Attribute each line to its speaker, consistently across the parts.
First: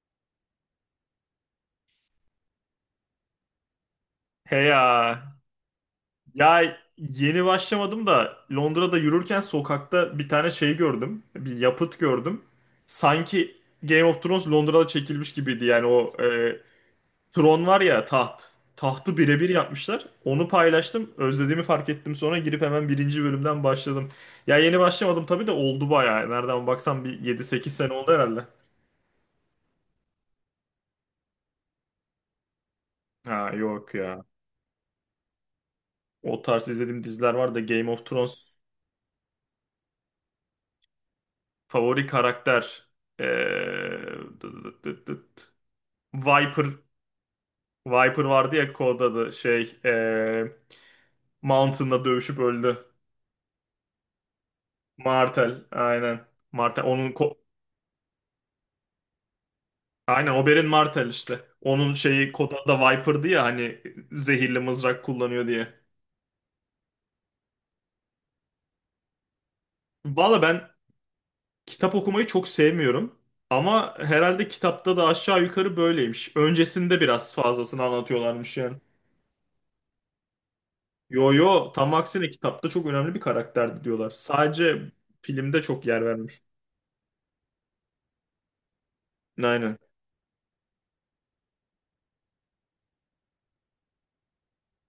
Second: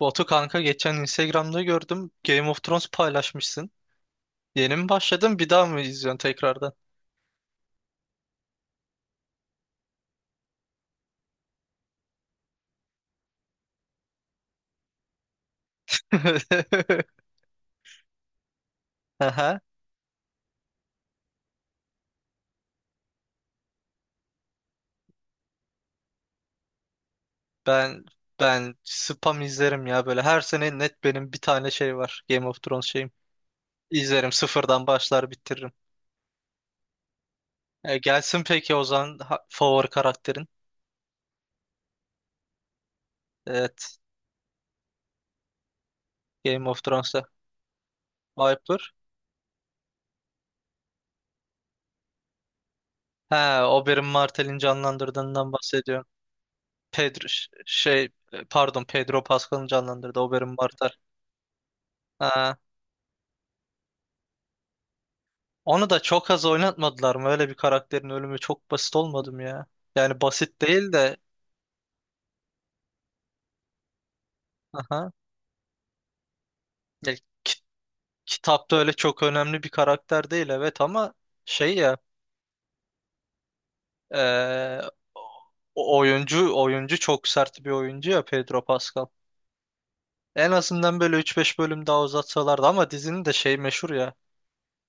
Speaker 1: Batu kanka geçen Instagram'da gördüm. Game of Thrones paylaşmışsın.
Speaker 2: He
Speaker 1: Yeni mi
Speaker 2: ya.
Speaker 1: başladın, bir daha mı izliyorsun tekrardan?
Speaker 2: Ya yeni başlamadım da Londra'da yürürken sokakta bir tane şey gördüm. Bir yapıt gördüm. Sanki Game of Thrones Londra'da çekilmiş gibiydi. Yani o tron var ya taht. Tahtı birebir
Speaker 1: Aha,
Speaker 2: yapmışlar. Onu paylaştım. Özlediğimi fark ettim. Sonra girip hemen birinci bölümden başladım. Ya yeni başlamadım tabii de oldu bayağı. Nereden baksan bir 7-8 sene
Speaker 1: ben
Speaker 2: oldu herhalde.
Speaker 1: ben spam izlerim ya, böyle her sene net benim bir tane şey var, Game of Thrones şeyim.
Speaker 2: Ha yok ya.
Speaker 1: İzlerim, sıfırdan başlar bitiririm.
Speaker 2: O tarz izlediğim diziler var da Game of
Speaker 1: Gelsin
Speaker 2: Thrones.
Speaker 1: peki o zaman, favori karakterin.
Speaker 2: Favori karakter. Ee,
Speaker 1: Evet,
Speaker 2: dıt dıt dıt dıt. Viper.
Speaker 1: Game of Thrones'ta
Speaker 2: Viper vardı ya
Speaker 1: Viper.
Speaker 2: kod da Şey. Mountain'la dövüşüp öldü.
Speaker 1: He, Oberyn Martell'in canlandırdığından
Speaker 2: Martel.
Speaker 1: bahsediyorum.
Speaker 2: Aynen. Martel.
Speaker 1: Pedro pardon, Pedro Pascal'ın canlandırdığı
Speaker 2: Aynen
Speaker 1: Oberyn
Speaker 2: Oberyn
Speaker 1: Martell.
Speaker 2: Martel işte. Onun şeyi kod da Viper'dı ya hani zehirli mızrak kullanıyor diye.
Speaker 1: Onu da çok az oynatmadılar mı? Öyle bir karakterin ölümü çok basit olmadı mı ya? Yani
Speaker 2: Valla
Speaker 1: basit
Speaker 2: ben
Speaker 1: değil de,
Speaker 2: kitap okumayı çok sevmiyorum. Ama herhalde kitapta da
Speaker 1: aha.
Speaker 2: aşağı yukarı böyleymiş. Öncesinde
Speaker 1: Ya,
Speaker 2: biraz
Speaker 1: ki-
Speaker 2: fazlasını anlatıyorlarmış yani.
Speaker 1: kitapta öyle çok önemli bir karakter değil evet, ama
Speaker 2: Yo yo,
Speaker 1: şey
Speaker 2: tam
Speaker 1: ya
Speaker 2: aksine kitapta çok önemli bir karakterdi diyorlar.
Speaker 1: eee,
Speaker 2: Sadece filmde çok yer vermiş.
Speaker 1: oyuncu çok sert bir oyuncu ya Pedro Pascal.
Speaker 2: Aynen.
Speaker 1: En azından böyle 3 5 bölüm daha uzatsalardı, ama dizinin de şey meşhur ya.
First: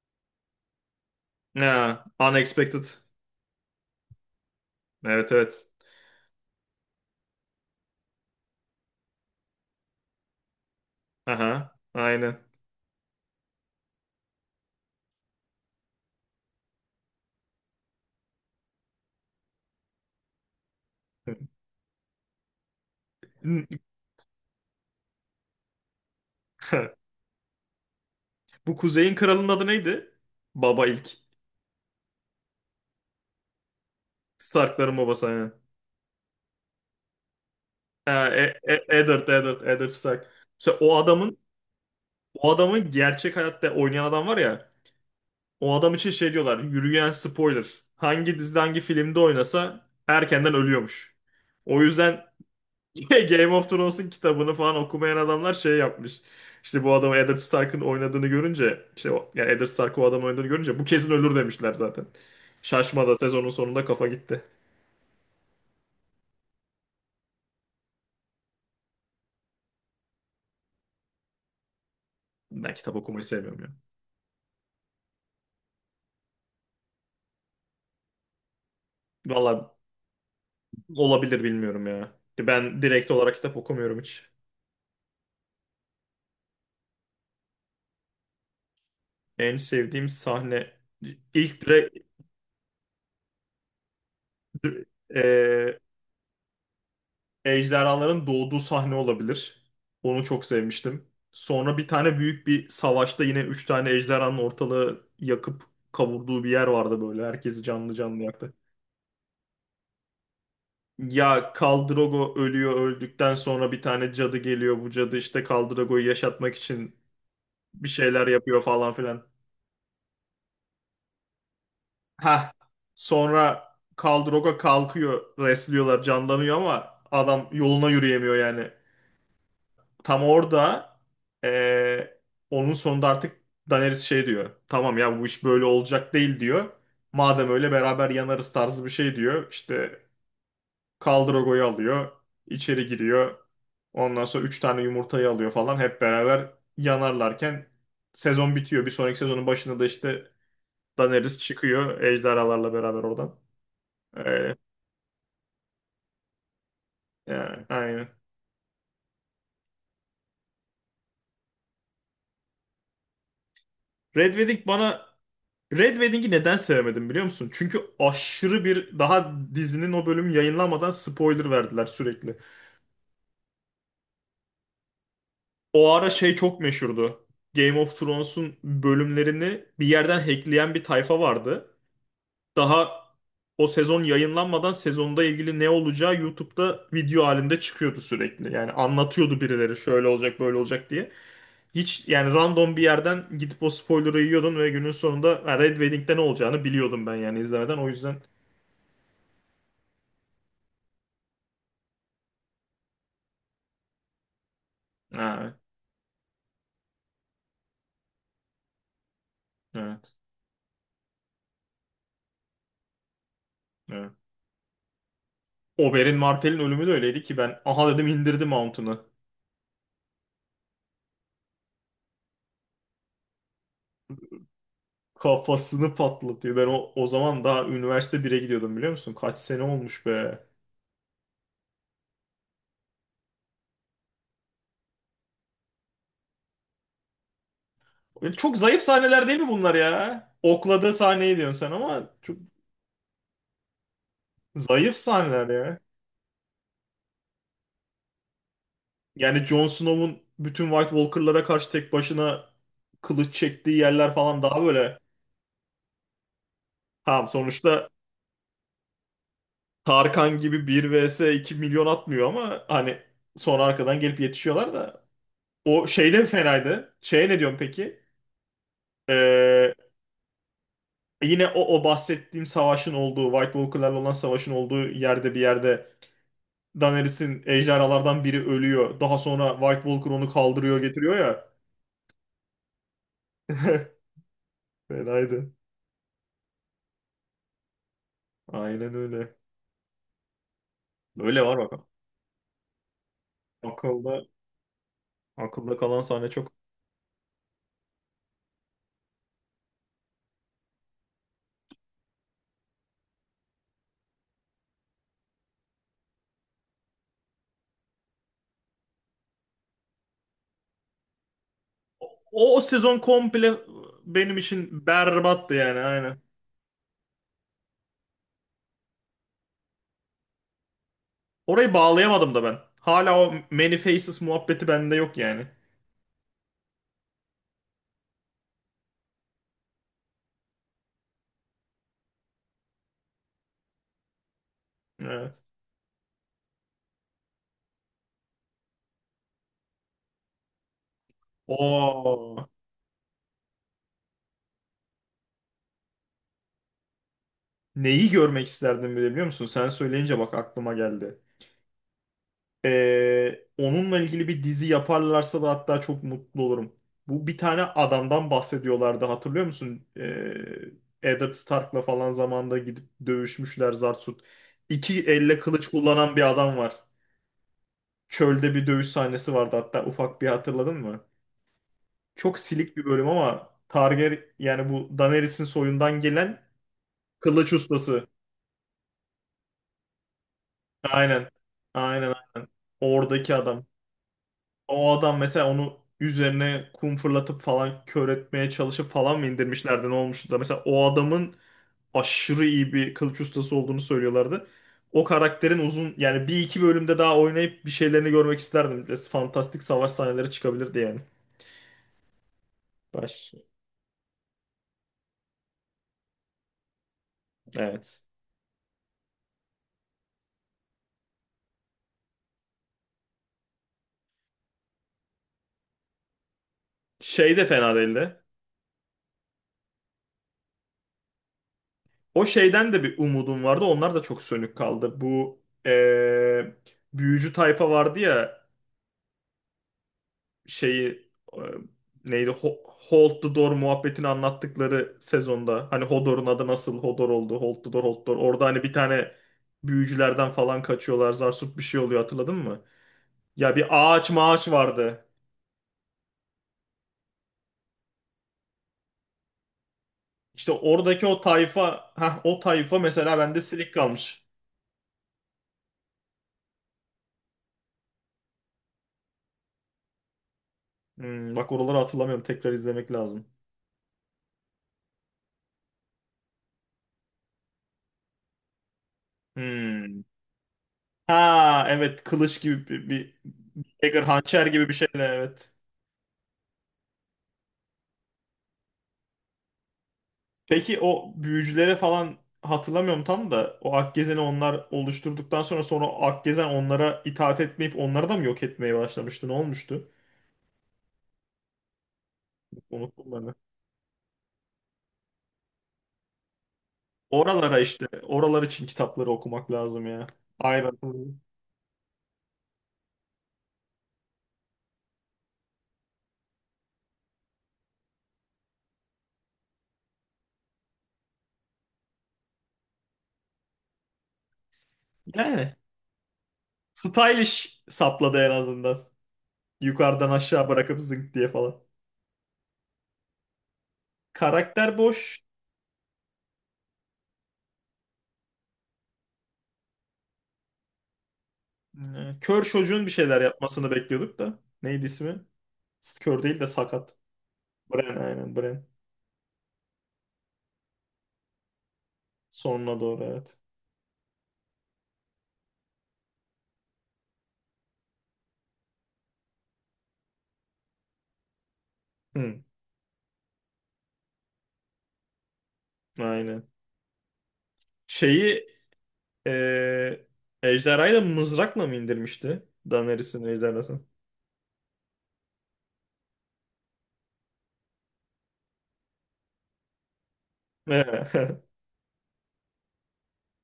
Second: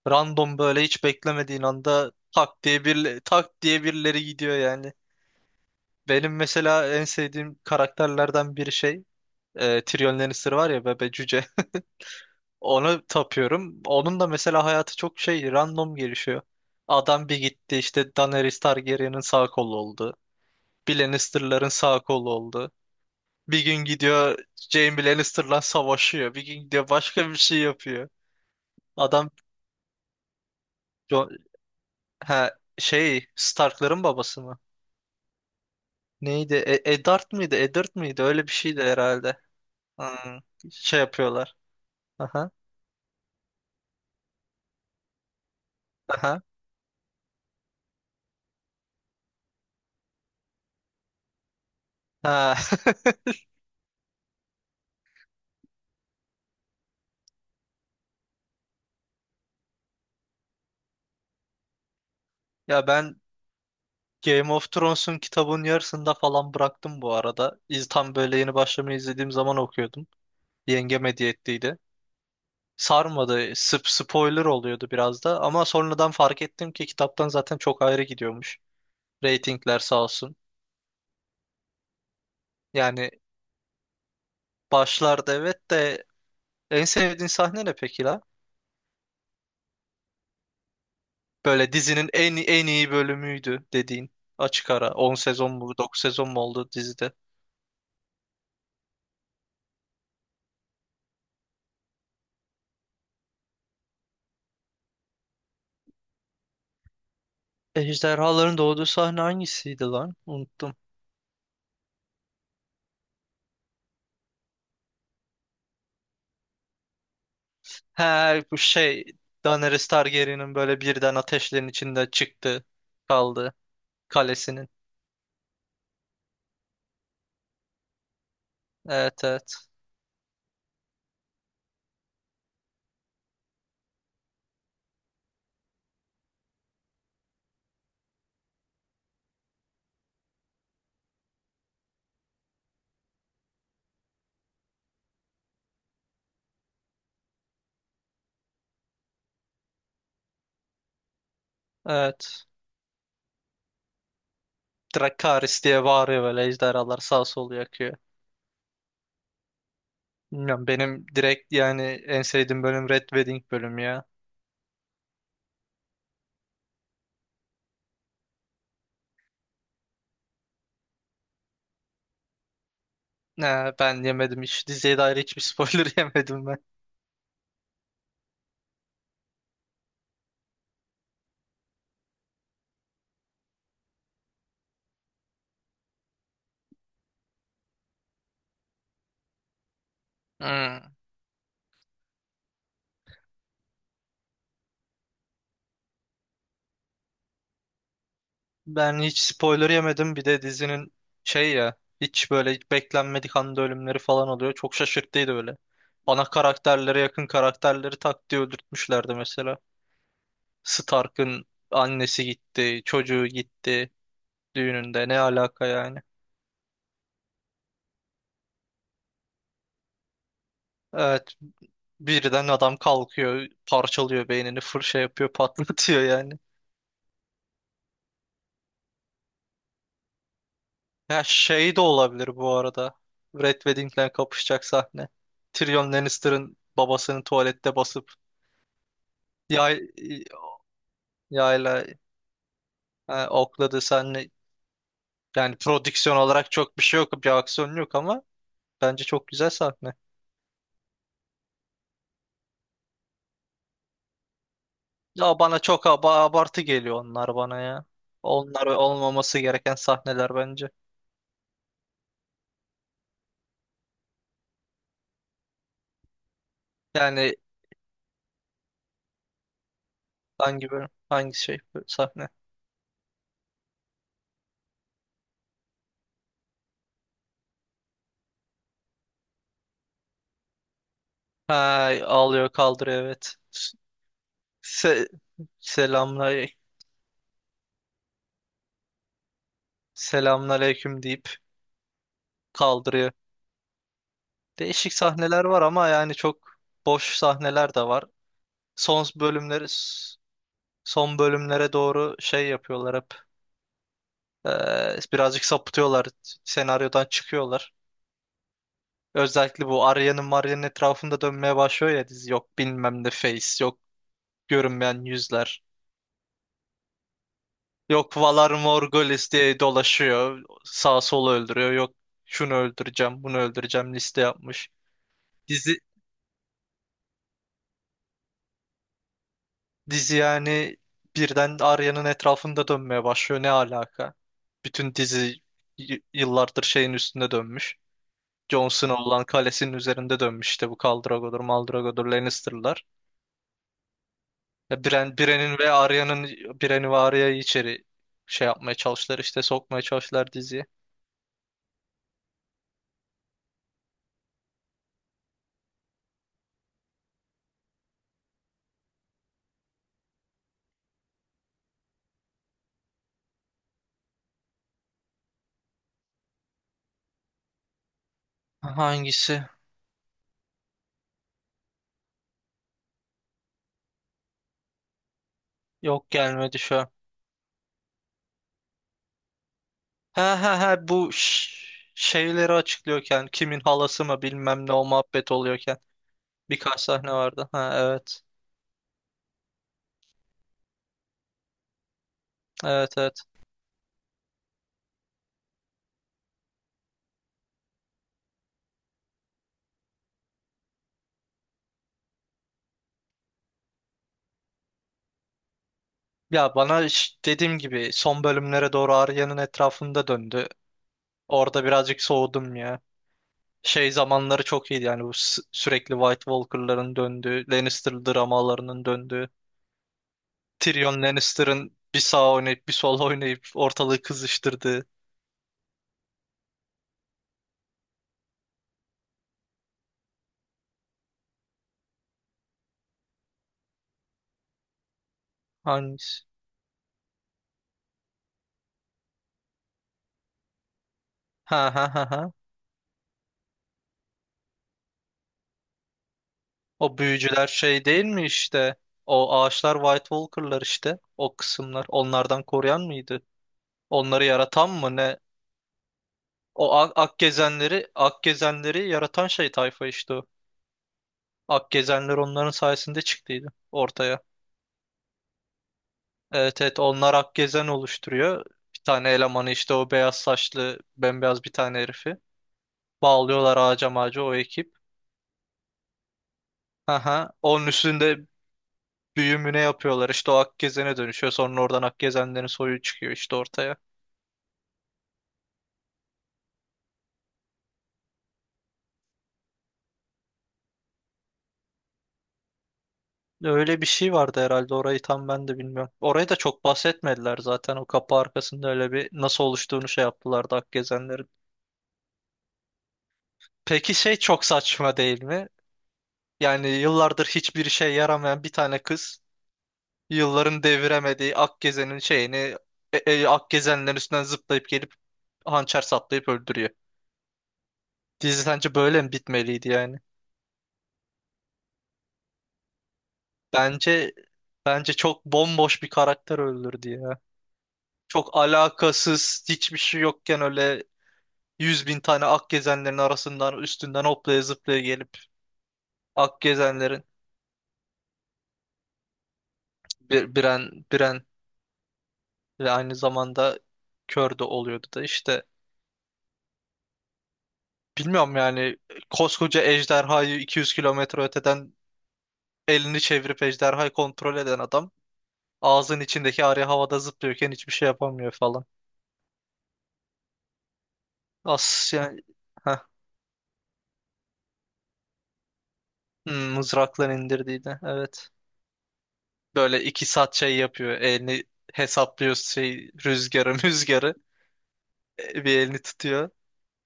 Speaker 1: Random, böyle hiç beklemediğin
Speaker 2: Ya,
Speaker 1: anda tak diye
Speaker 2: unexpected.
Speaker 1: tak diye birileri gidiyor yani.
Speaker 2: Evet evet.
Speaker 1: Benim mesela en sevdiğim karakterlerden biri Tyrion Lannister var ya, bebe cüce.
Speaker 2: Aha, aynen.
Speaker 1: Onu tapıyorum. Onun da mesela hayatı çok şey, random gelişiyor. Adam bir gitti işte Daenerys Targaryen'in sağ kolu oldu. Bir Lannister'ların sağ kolu oldu. Bir gün gidiyor Jaime Lannister'la savaşıyor. Bir gün gidiyor başka bir şey yapıyor.
Speaker 2: Bu Kuzey'in
Speaker 1: Adam
Speaker 2: kralının adı neydi? Baba ilk.
Speaker 1: Jo- ha, şey, Stark'ların babası mı?
Speaker 2: Stark'ların babası aynen.
Speaker 1: Neydi? Eddard mıydı? Eddard mıydı?
Speaker 2: Ha,
Speaker 1: Öyle bir şeydi
Speaker 2: Eddard,
Speaker 1: herhalde.
Speaker 2: Eddard, Eddard
Speaker 1: Hmm,
Speaker 2: Stark. Mesela o
Speaker 1: şey
Speaker 2: adamın
Speaker 1: yapıyorlar.
Speaker 2: o
Speaker 1: Aha.
Speaker 2: adamın gerçek hayatta oynayan adam var ya. O adam için şey
Speaker 1: Aha.
Speaker 2: diyorlar. Yürüyen spoiler. Hangi dizide hangi filmde oynasa erkenden ölüyormuş. O yüzden
Speaker 1: Ha.
Speaker 2: Game of Thrones'un kitabını falan okumayan adamlar şey yapmış. İşte bu adamı Eddard Stark'ın oynadığını görünce işte o, yani Eddard Stark o adamı oynadığını görünce bu kesin ölür demişler zaten.
Speaker 1: Ya
Speaker 2: Şaşmada
Speaker 1: ben
Speaker 2: sezonun sonunda kafa gitti.
Speaker 1: Game of Thrones'un kitabının yarısında falan bıraktım bu arada. İz, tam böyle yeni başlamayı izlediğim zaman okuyordum. Yengem hediye ettiydi.
Speaker 2: Ben kitap okumayı
Speaker 1: Sarmadı.
Speaker 2: sevmiyorum ya.
Speaker 1: Spoiler oluyordu biraz da. Ama sonradan fark ettim ki kitaptan zaten çok ayrı gidiyormuş.
Speaker 2: Valla
Speaker 1: Ratingler sağ olsun.
Speaker 2: olabilir, bilmiyorum ya. Ben direkt
Speaker 1: Yani
Speaker 2: olarak kitap okumuyorum hiç.
Speaker 1: başlarda evet de, en sevdiğin sahne ne peki la?
Speaker 2: En sevdiğim sahne ilk
Speaker 1: Böyle
Speaker 2: direkt
Speaker 1: dizinin en iyi bölümüydü dediğin. Açık ara. 10 sezon mu
Speaker 2: e,
Speaker 1: 9 sezon mu oldu dizide?
Speaker 2: ejderhaların doğduğu sahne olabilir. Onu çok sevmiştim. Sonra bir tane büyük bir savaşta yine üç tane ejderhanın ortalığı yakıp kavurduğu bir yer vardı böyle. Herkesi canlı canlı yaktı.
Speaker 1: Ejderhaların doğduğu sahne hangisiydi lan? Unuttum.
Speaker 2: Ya Khal Drogo ölüyor, öldükten sonra bir tane cadı geliyor. Bu cadı işte Khal Drogo'yu yaşatmak için bir şeyler
Speaker 1: Ha bu
Speaker 2: yapıyor falan
Speaker 1: şey,
Speaker 2: filan.
Speaker 1: Daenerys Targaryen'in böyle birden ateşlerin içinde
Speaker 2: Ha.
Speaker 1: çıktı kaldı
Speaker 2: Sonra Khal Drogo
Speaker 1: kalesinin.
Speaker 2: kalkıyor, resliyorlar, canlanıyor ama adam yoluna yürüyemiyor yani.
Speaker 1: Evet evet.
Speaker 2: Tam orada eee, onun sonunda artık Daenerys şey diyor. Tamam ya, bu iş böyle olacak değil diyor. Madem öyle beraber yanarız tarzı bir şey diyor. İşte Khal Drogo'yu alıyor, içeri giriyor. Ondan sonra 3 tane yumurtayı alıyor falan. Hep beraber yanarlarken sezon bitiyor. Bir sonraki sezonun başında da işte Daenerys
Speaker 1: Evet.
Speaker 2: çıkıyor ejderhalarla beraber oradan. Öyle.
Speaker 1: Dracarys diye bağırıyor, böyle ejderhalar sağ sol yakıyor.
Speaker 2: Yani, aynen.
Speaker 1: Bilmiyorum, benim direkt yani en sevdiğim bölüm Red Wedding bölümü ya.
Speaker 2: Red Wedding bana, Red Wedding'i neden sevmedim biliyor musun? Çünkü aşırı, bir daha dizinin o bölümü yayınlanmadan spoiler verdiler sürekli.
Speaker 1: Ha, ben yemedim hiç. Diziye dair hiçbir spoiler yemedim ben.
Speaker 2: O ara şey çok meşhurdu. Game of Thrones'un bölümlerini bir yerden hackleyen bir tayfa vardı. Daha o sezon yayınlanmadan sezonda ilgili ne olacağı YouTube'da video halinde çıkıyordu sürekli. Yani anlatıyordu birileri
Speaker 1: Hmm.
Speaker 2: şöyle olacak böyle olacak diye. Hiç yani, random bir yerden gidip o spoiler'ı yiyordun ve günün sonunda ha, Red Wedding'de ne olacağını biliyordum ben yani izlemeden. O
Speaker 1: Ben
Speaker 2: yüzden
Speaker 1: hiç spoiler yemedim. Bir de dizinin şey ya, hiç böyle hiç beklenmedik anda ölümleri falan oluyor. Çok şaşırttıydı böyle. Ana
Speaker 2: ha, evet.
Speaker 1: karakterlere yakın karakterleri tak diye öldürtmüşlerdi mesela.
Speaker 2: Evet.
Speaker 1: Stark'ın annesi gitti, çocuğu gitti
Speaker 2: Evet.
Speaker 1: düğününde. Ne alaka yani?
Speaker 2: Oberyn Martell'in ölümü de öyleydi ki ben aha dedim, indirdi Mount'unu.
Speaker 1: Evet, birden adam kalkıyor, parçalıyor beynini, fır şey yapıyor, patlatıyor yani.
Speaker 2: Kafasını patlatıyor. Ben o, o zaman daha üniversite bire gidiyordum, biliyor musun? Kaç sene olmuş
Speaker 1: Ya
Speaker 2: be.
Speaker 1: şey de olabilir bu arada. Red Wedding'le kapışacak sahne. Tyrion Lannister'ın babasının tuvalette basıp
Speaker 2: Çok zayıf
Speaker 1: yay,
Speaker 2: sahneler değil mi bunlar ya? Okladığı
Speaker 1: yayla
Speaker 2: sahneyi diyorsun sen ama çok
Speaker 1: okladı senle, yani
Speaker 2: zayıf
Speaker 1: prodüksiyon
Speaker 2: sahneler
Speaker 1: olarak
Speaker 2: ya.
Speaker 1: çok bir şey yok, bir aksiyon yok, ama bence çok güzel sahne.
Speaker 2: Yani Jon Snow'un bütün White Walker'lara karşı tek başına kılıç çektiği yerler falan
Speaker 1: Ya
Speaker 2: daha
Speaker 1: bana çok
Speaker 2: böyle.
Speaker 1: abartı geliyor onlar bana ya.
Speaker 2: Tamam,
Speaker 1: Onlar
Speaker 2: sonuçta
Speaker 1: olmaması gereken sahneler bence.
Speaker 2: Tarkan gibi 1 vs 2 milyon atmıyor ama hani sonra arkadan gelip yetişiyorlar da. O şeyde
Speaker 1: Yani
Speaker 2: fenaydı. Şeye ne diyorsun peki? Ee,
Speaker 1: hangi bölüm, hangi şey, sahne?
Speaker 2: yine o, o bahsettiğim savaşın olduğu, White Walker'larla olan savaşın olduğu yerde bir yerde Daenerys'in ejderhalardan biri ölüyor. Daha sonra White Walker onu kaldırıyor,
Speaker 1: Ha,
Speaker 2: getiriyor ya.
Speaker 1: ağlıyor kaldırıyor evet. Se
Speaker 2: Fenaydı.
Speaker 1: selamla, selamünaleyküm deyip
Speaker 2: Aynen öyle.
Speaker 1: kaldırıyor.
Speaker 2: Böyle
Speaker 1: Değişik
Speaker 2: var bakalım.
Speaker 1: sahneler var ama yani çok boş
Speaker 2: Akılda,
Speaker 1: sahneler de var. Son
Speaker 2: akılda kalan
Speaker 1: bölümleri
Speaker 2: sahne çok.
Speaker 1: son bölümlere doğru şey yapıyorlar hep. Birazcık sapıtıyorlar. Senaryodan çıkıyorlar. Özellikle bu Arya'nın, Marya'nın etrafında dönmeye başlıyor ya dizi. Yok bilmem ne face, yok görünmeyen yüzler.
Speaker 2: O, o sezon komple benim
Speaker 1: Yok
Speaker 2: için
Speaker 1: Valar
Speaker 2: berbattı yani,
Speaker 1: Morghulis diye
Speaker 2: aynen.
Speaker 1: dolaşıyor. Sağ solu öldürüyor. Yok şunu öldüreceğim, bunu öldüreceğim, liste yapmış.
Speaker 2: Orayı bağlayamadım
Speaker 1: Dizi,
Speaker 2: da ben. Hala o Many Faces muhabbeti bende yok yani.
Speaker 1: dizi yani birden Arya'nın etrafında dönmeye başlıyor. Ne alaka? Bütün dizi yıllardır şeyin üstünde dönmüş. Jon
Speaker 2: Evet.
Speaker 1: Snow olan kalesinin üzerinde dönmüş, işte bu Khal Drogo'dur, Mal Drogo'dur, Lannister'lar. Ya Bren, Bren'in ve
Speaker 2: Oo.
Speaker 1: Arya'nın Bren'i ve Arya'yı içeri şey yapmaya çalıştılar, işte sokmaya çalıştılar diziye.
Speaker 2: Neyi görmek isterdim bile biliyor musun? Sen söyleyince bak aklıma geldi. Onunla ilgili bir dizi yaparlarsa da hatta çok mutlu olurum. Bu bir tane adamdan bahsediyorlardı, hatırlıyor musun? Eddard Stark'la falan zamanda gidip dövüşmüşler Zarsut. İki elle kılıç
Speaker 1: Hangisi?
Speaker 2: kullanan bir adam var. Çölde bir dövüş sahnesi vardı hatta, ufak bir hatırladın mı? Çok
Speaker 1: Yok,
Speaker 2: silik bir bölüm
Speaker 1: gelmedi şu an.
Speaker 2: ama Targaryen, yani bu Daenerys'in soyundan gelen
Speaker 1: Ha ha ha,
Speaker 2: kılıç
Speaker 1: bu
Speaker 2: ustası.
Speaker 1: şeyleri açıklıyorken kimin halası mı bilmem
Speaker 2: Aynen.
Speaker 1: ne o muhabbet
Speaker 2: Aynen
Speaker 1: oluyorken
Speaker 2: aynen. Oradaki
Speaker 1: birkaç
Speaker 2: adam.
Speaker 1: sahne vardı. Ha evet.
Speaker 2: O adam mesela, onu üzerine kum fırlatıp falan kör etmeye çalışıp falan mı
Speaker 1: Evet evet.
Speaker 2: indirmişlerdi, ne olmuştu da mesela o adamın aşırı iyi bir kılıç ustası olduğunu söylüyorlardı. O karakterin uzun yani bir iki bölümde daha oynayıp bir şeylerini görmek isterdim. Biraz fantastik savaş sahneleri çıkabilirdi yani.
Speaker 1: Ya
Speaker 2: Baş...
Speaker 1: bana ş-, dediğim gibi, son bölümlere doğru Arya'nın etrafında döndü.
Speaker 2: Evet.
Speaker 1: Orada birazcık soğudum ya. Şey zamanları çok iyiydi yani, bu sürekli White Walker'ların döndüğü, Lannister dramalarının döndüğü,
Speaker 2: Şey de
Speaker 1: Tyrion
Speaker 2: fena değildi.
Speaker 1: Lannister'ın bir sağ oynayıp bir sol oynayıp ortalığı kızıştırdığı.
Speaker 2: O şeyden de bir umudum vardı. Onlar da çok sönük kaldı. Bu büyücü tayfa vardı ya, şeyi neydi
Speaker 1: Hangisi?
Speaker 2: Hold the Door muhabbetini anlattıkları sezonda hani Hodor'un adı nasıl Hodor oldu, Hold the Door, Hold the Door,
Speaker 1: Ha ha
Speaker 2: orada hani
Speaker 1: ha
Speaker 2: bir
Speaker 1: ha.
Speaker 2: tane büyücülerden falan kaçıyorlar, Zarsut bir şey oluyor, hatırladın mı? Ya
Speaker 1: O
Speaker 2: bir
Speaker 1: büyücüler
Speaker 2: ağaç
Speaker 1: şey
Speaker 2: mağaç
Speaker 1: değil mi
Speaker 2: vardı.
Speaker 1: işte? O ağaçlar White Walker'lar işte. O kısımlar onlardan koruyan mıydı?
Speaker 2: İşte
Speaker 1: Onları
Speaker 2: oradaki o
Speaker 1: yaratan mı ne?
Speaker 2: tayfa, ha, o tayfa mesela
Speaker 1: O
Speaker 2: bende silik
Speaker 1: ak
Speaker 2: kalmış.
Speaker 1: gezenleri, ak gezenleri yaratan şey tayfa işte o. Ak gezenler onların sayesinde çıktıydı ortaya.
Speaker 2: Hmm, bak oraları hatırlamıyorum, tekrar izlemek
Speaker 1: Evet
Speaker 2: lazım.
Speaker 1: evet, onlar Akgezen oluşturuyor. Bir tane elemanı işte, o beyaz saçlı bembeyaz bir tane herifi.
Speaker 2: Hmm.
Speaker 1: Bağlıyorlar ağaca mağaca o ekip.
Speaker 2: Ha evet, kılıç gibi bir
Speaker 1: Aha,
Speaker 2: dagger,
Speaker 1: onun
Speaker 2: hançer gibi bir
Speaker 1: üstünde
Speaker 2: şeyle, evet.
Speaker 1: büyümüne yapıyorlar işte, o Akgezen'e dönüşüyor. Sonra oradan Akgezenlerin soyu çıkıyor işte ortaya.
Speaker 2: Peki o büyücülere falan hatırlamıyorum tam da, o Akgezen'i onlar oluşturduktan sonra, sonra o Akgezen onlara itaat etmeyip onları da mı yok etmeye başlamıştı? Ne olmuştu?
Speaker 1: Öyle bir şey vardı herhalde, orayı tam ben de bilmiyorum. Orayı da
Speaker 2: Unuttum
Speaker 1: çok
Speaker 2: ben. De.
Speaker 1: bahsetmediler zaten, o kapı arkasında öyle bir nasıl oluştuğunu şey yaptılardı
Speaker 2: Oralara işte,
Speaker 1: Akgezenlerin.
Speaker 2: oralar için kitapları okumak lazım ya.
Speaker 1: Peki şey
Speaker 2: Aynen.
Speaker 1: çok saçma değil mi? Yani yıllardır hiçbir işe yaramayan bir tane kız, yılların deviremediği Akgezen'in şeyini Akgezenlerin üstünden zıplayıp gelip hançer saplayıp öldürüyor. Dizi sence
Speaker 2: Yani
Speaker 1: böyle mi bitmeliydi yani?
Speaker 2: stylish sapladı en azından. Yukarıdan aşağı
Speaker 1: Bence
Speaker 2: bırakıp zınk diye
Speaker 1: bence
Speaker 2: falan.
Speaker 1: çok bomboş bir karakter öldürdü ya.
Speaker 2: Karakter
Speaker 1: Çok
Speaker 2: boş.
Speaker 1: alakasız, hiçbir şey yokken öyle yüz bin tane Akgezenlerin arasından üstünden hoplaya zıplaya gelip
Speaker 2: Kör çocuğun bir şeyler
Speaker 1: Akgezenlerin
Speaker 2: yapmasını bekliyorduk da. Neydi ismi? Kör değil de sakat.
Speaker 1: Biren
Speaker 2: Bren, aynen Bren.
Speaker 1: ve aynı zamanda kör de oluyordu da işte,
Speaker 2: Sonuna doğru, evet.
Speaker 1: bilmiyorum yani, koskoca ejderhayı 200 kilometre öteden elini çevirip ejderhayı kontrol eden adam
Speaker 2: Hmm.
Speaker 1: ağzın içindeki arı havada zıplıyorken hiçbir şey yapamıyor falan.
Speaker 2: Aynen. Şeyi
Speaker 1: As yani, heh,
Speaker 2: eee ejderhayı da mızrakla mı indirmişti?
Speaker 1: hmm,
Speaker 2: Daenerys'in
Speaker 1: mızrakla
Speaker 2: ejderhası.
Speaker 1: indirdiğini evet. Böyle 2 saat şey yapıyor. Elini hesaplıyor şey rüzgarı müzgarı. Bir elini tutuyor.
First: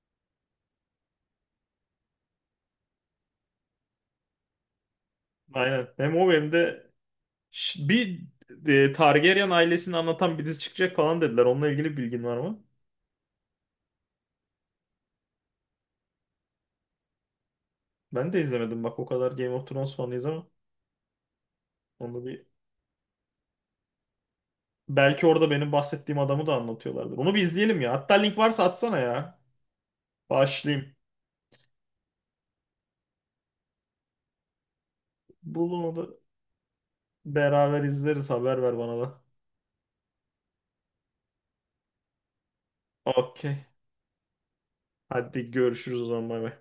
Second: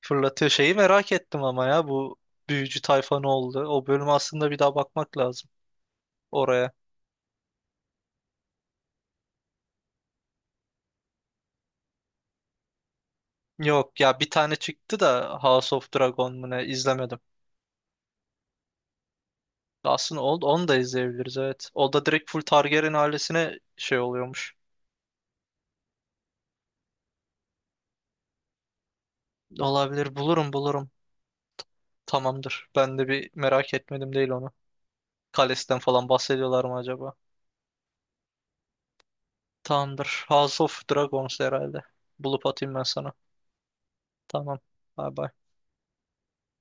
Speaker 1: Fırlatıyor şeyi, merak ettim ama ya, bu büyücü tayfa ne oldu? O bölüm, aslında bir daha bakmak lazım
Speaker 2: Aynen. Hem o hem
Speaker 1: oraya.
Speaker 2: de bir Targaryen ailesini anlatan bir dizi çıkacak falan dediler. Onunla ilgili bir bilgin var mı?
Speaker 1: Yok ya, bir tane çıktı da, House of Dragon mu ne, izlemedim.
Speaker 2: Ben de izlemedim bak, o kadar Game of Thrones
Speaker 1: Aslında
Speaker 2: fanıyız
Speaker 1: Old,
Speaker 2: ama
Speaker 1: onu da izleyebiliriz evet. O da
Speaker 2: onu
Speaker 1: direkt full
Speaker 2: bir,
Speaker 1: Targaryen ailesine şey oluyormuş.
Speaker 2: belki orada benim bahsettiğim adamı da anlatıyorlardır. Onu bir izleyelim ya. Hatta link varsa atsana ya.
Speaker 1: Olabilir, bulurum.
Speaker 2: Başlayayım.
Speaker 1: Tamamdır. Ben de bir merak etmedim değil onu. Kalesinden
Speaker 2: Bulun onu da
Speaker 1: falan bahsediyorlar mı acaba?
Speaker 2: beraber izleriz. Haber ver bana da.
Speaker 1: Tamamdır. House of Dragons herhalde. Bulup atayım ben sana.
Speaker 2: Okey.
Speaker 1: Tamam. Bay bay.
Speaker 2: Hadi görüşürüz o zaman, bay bay.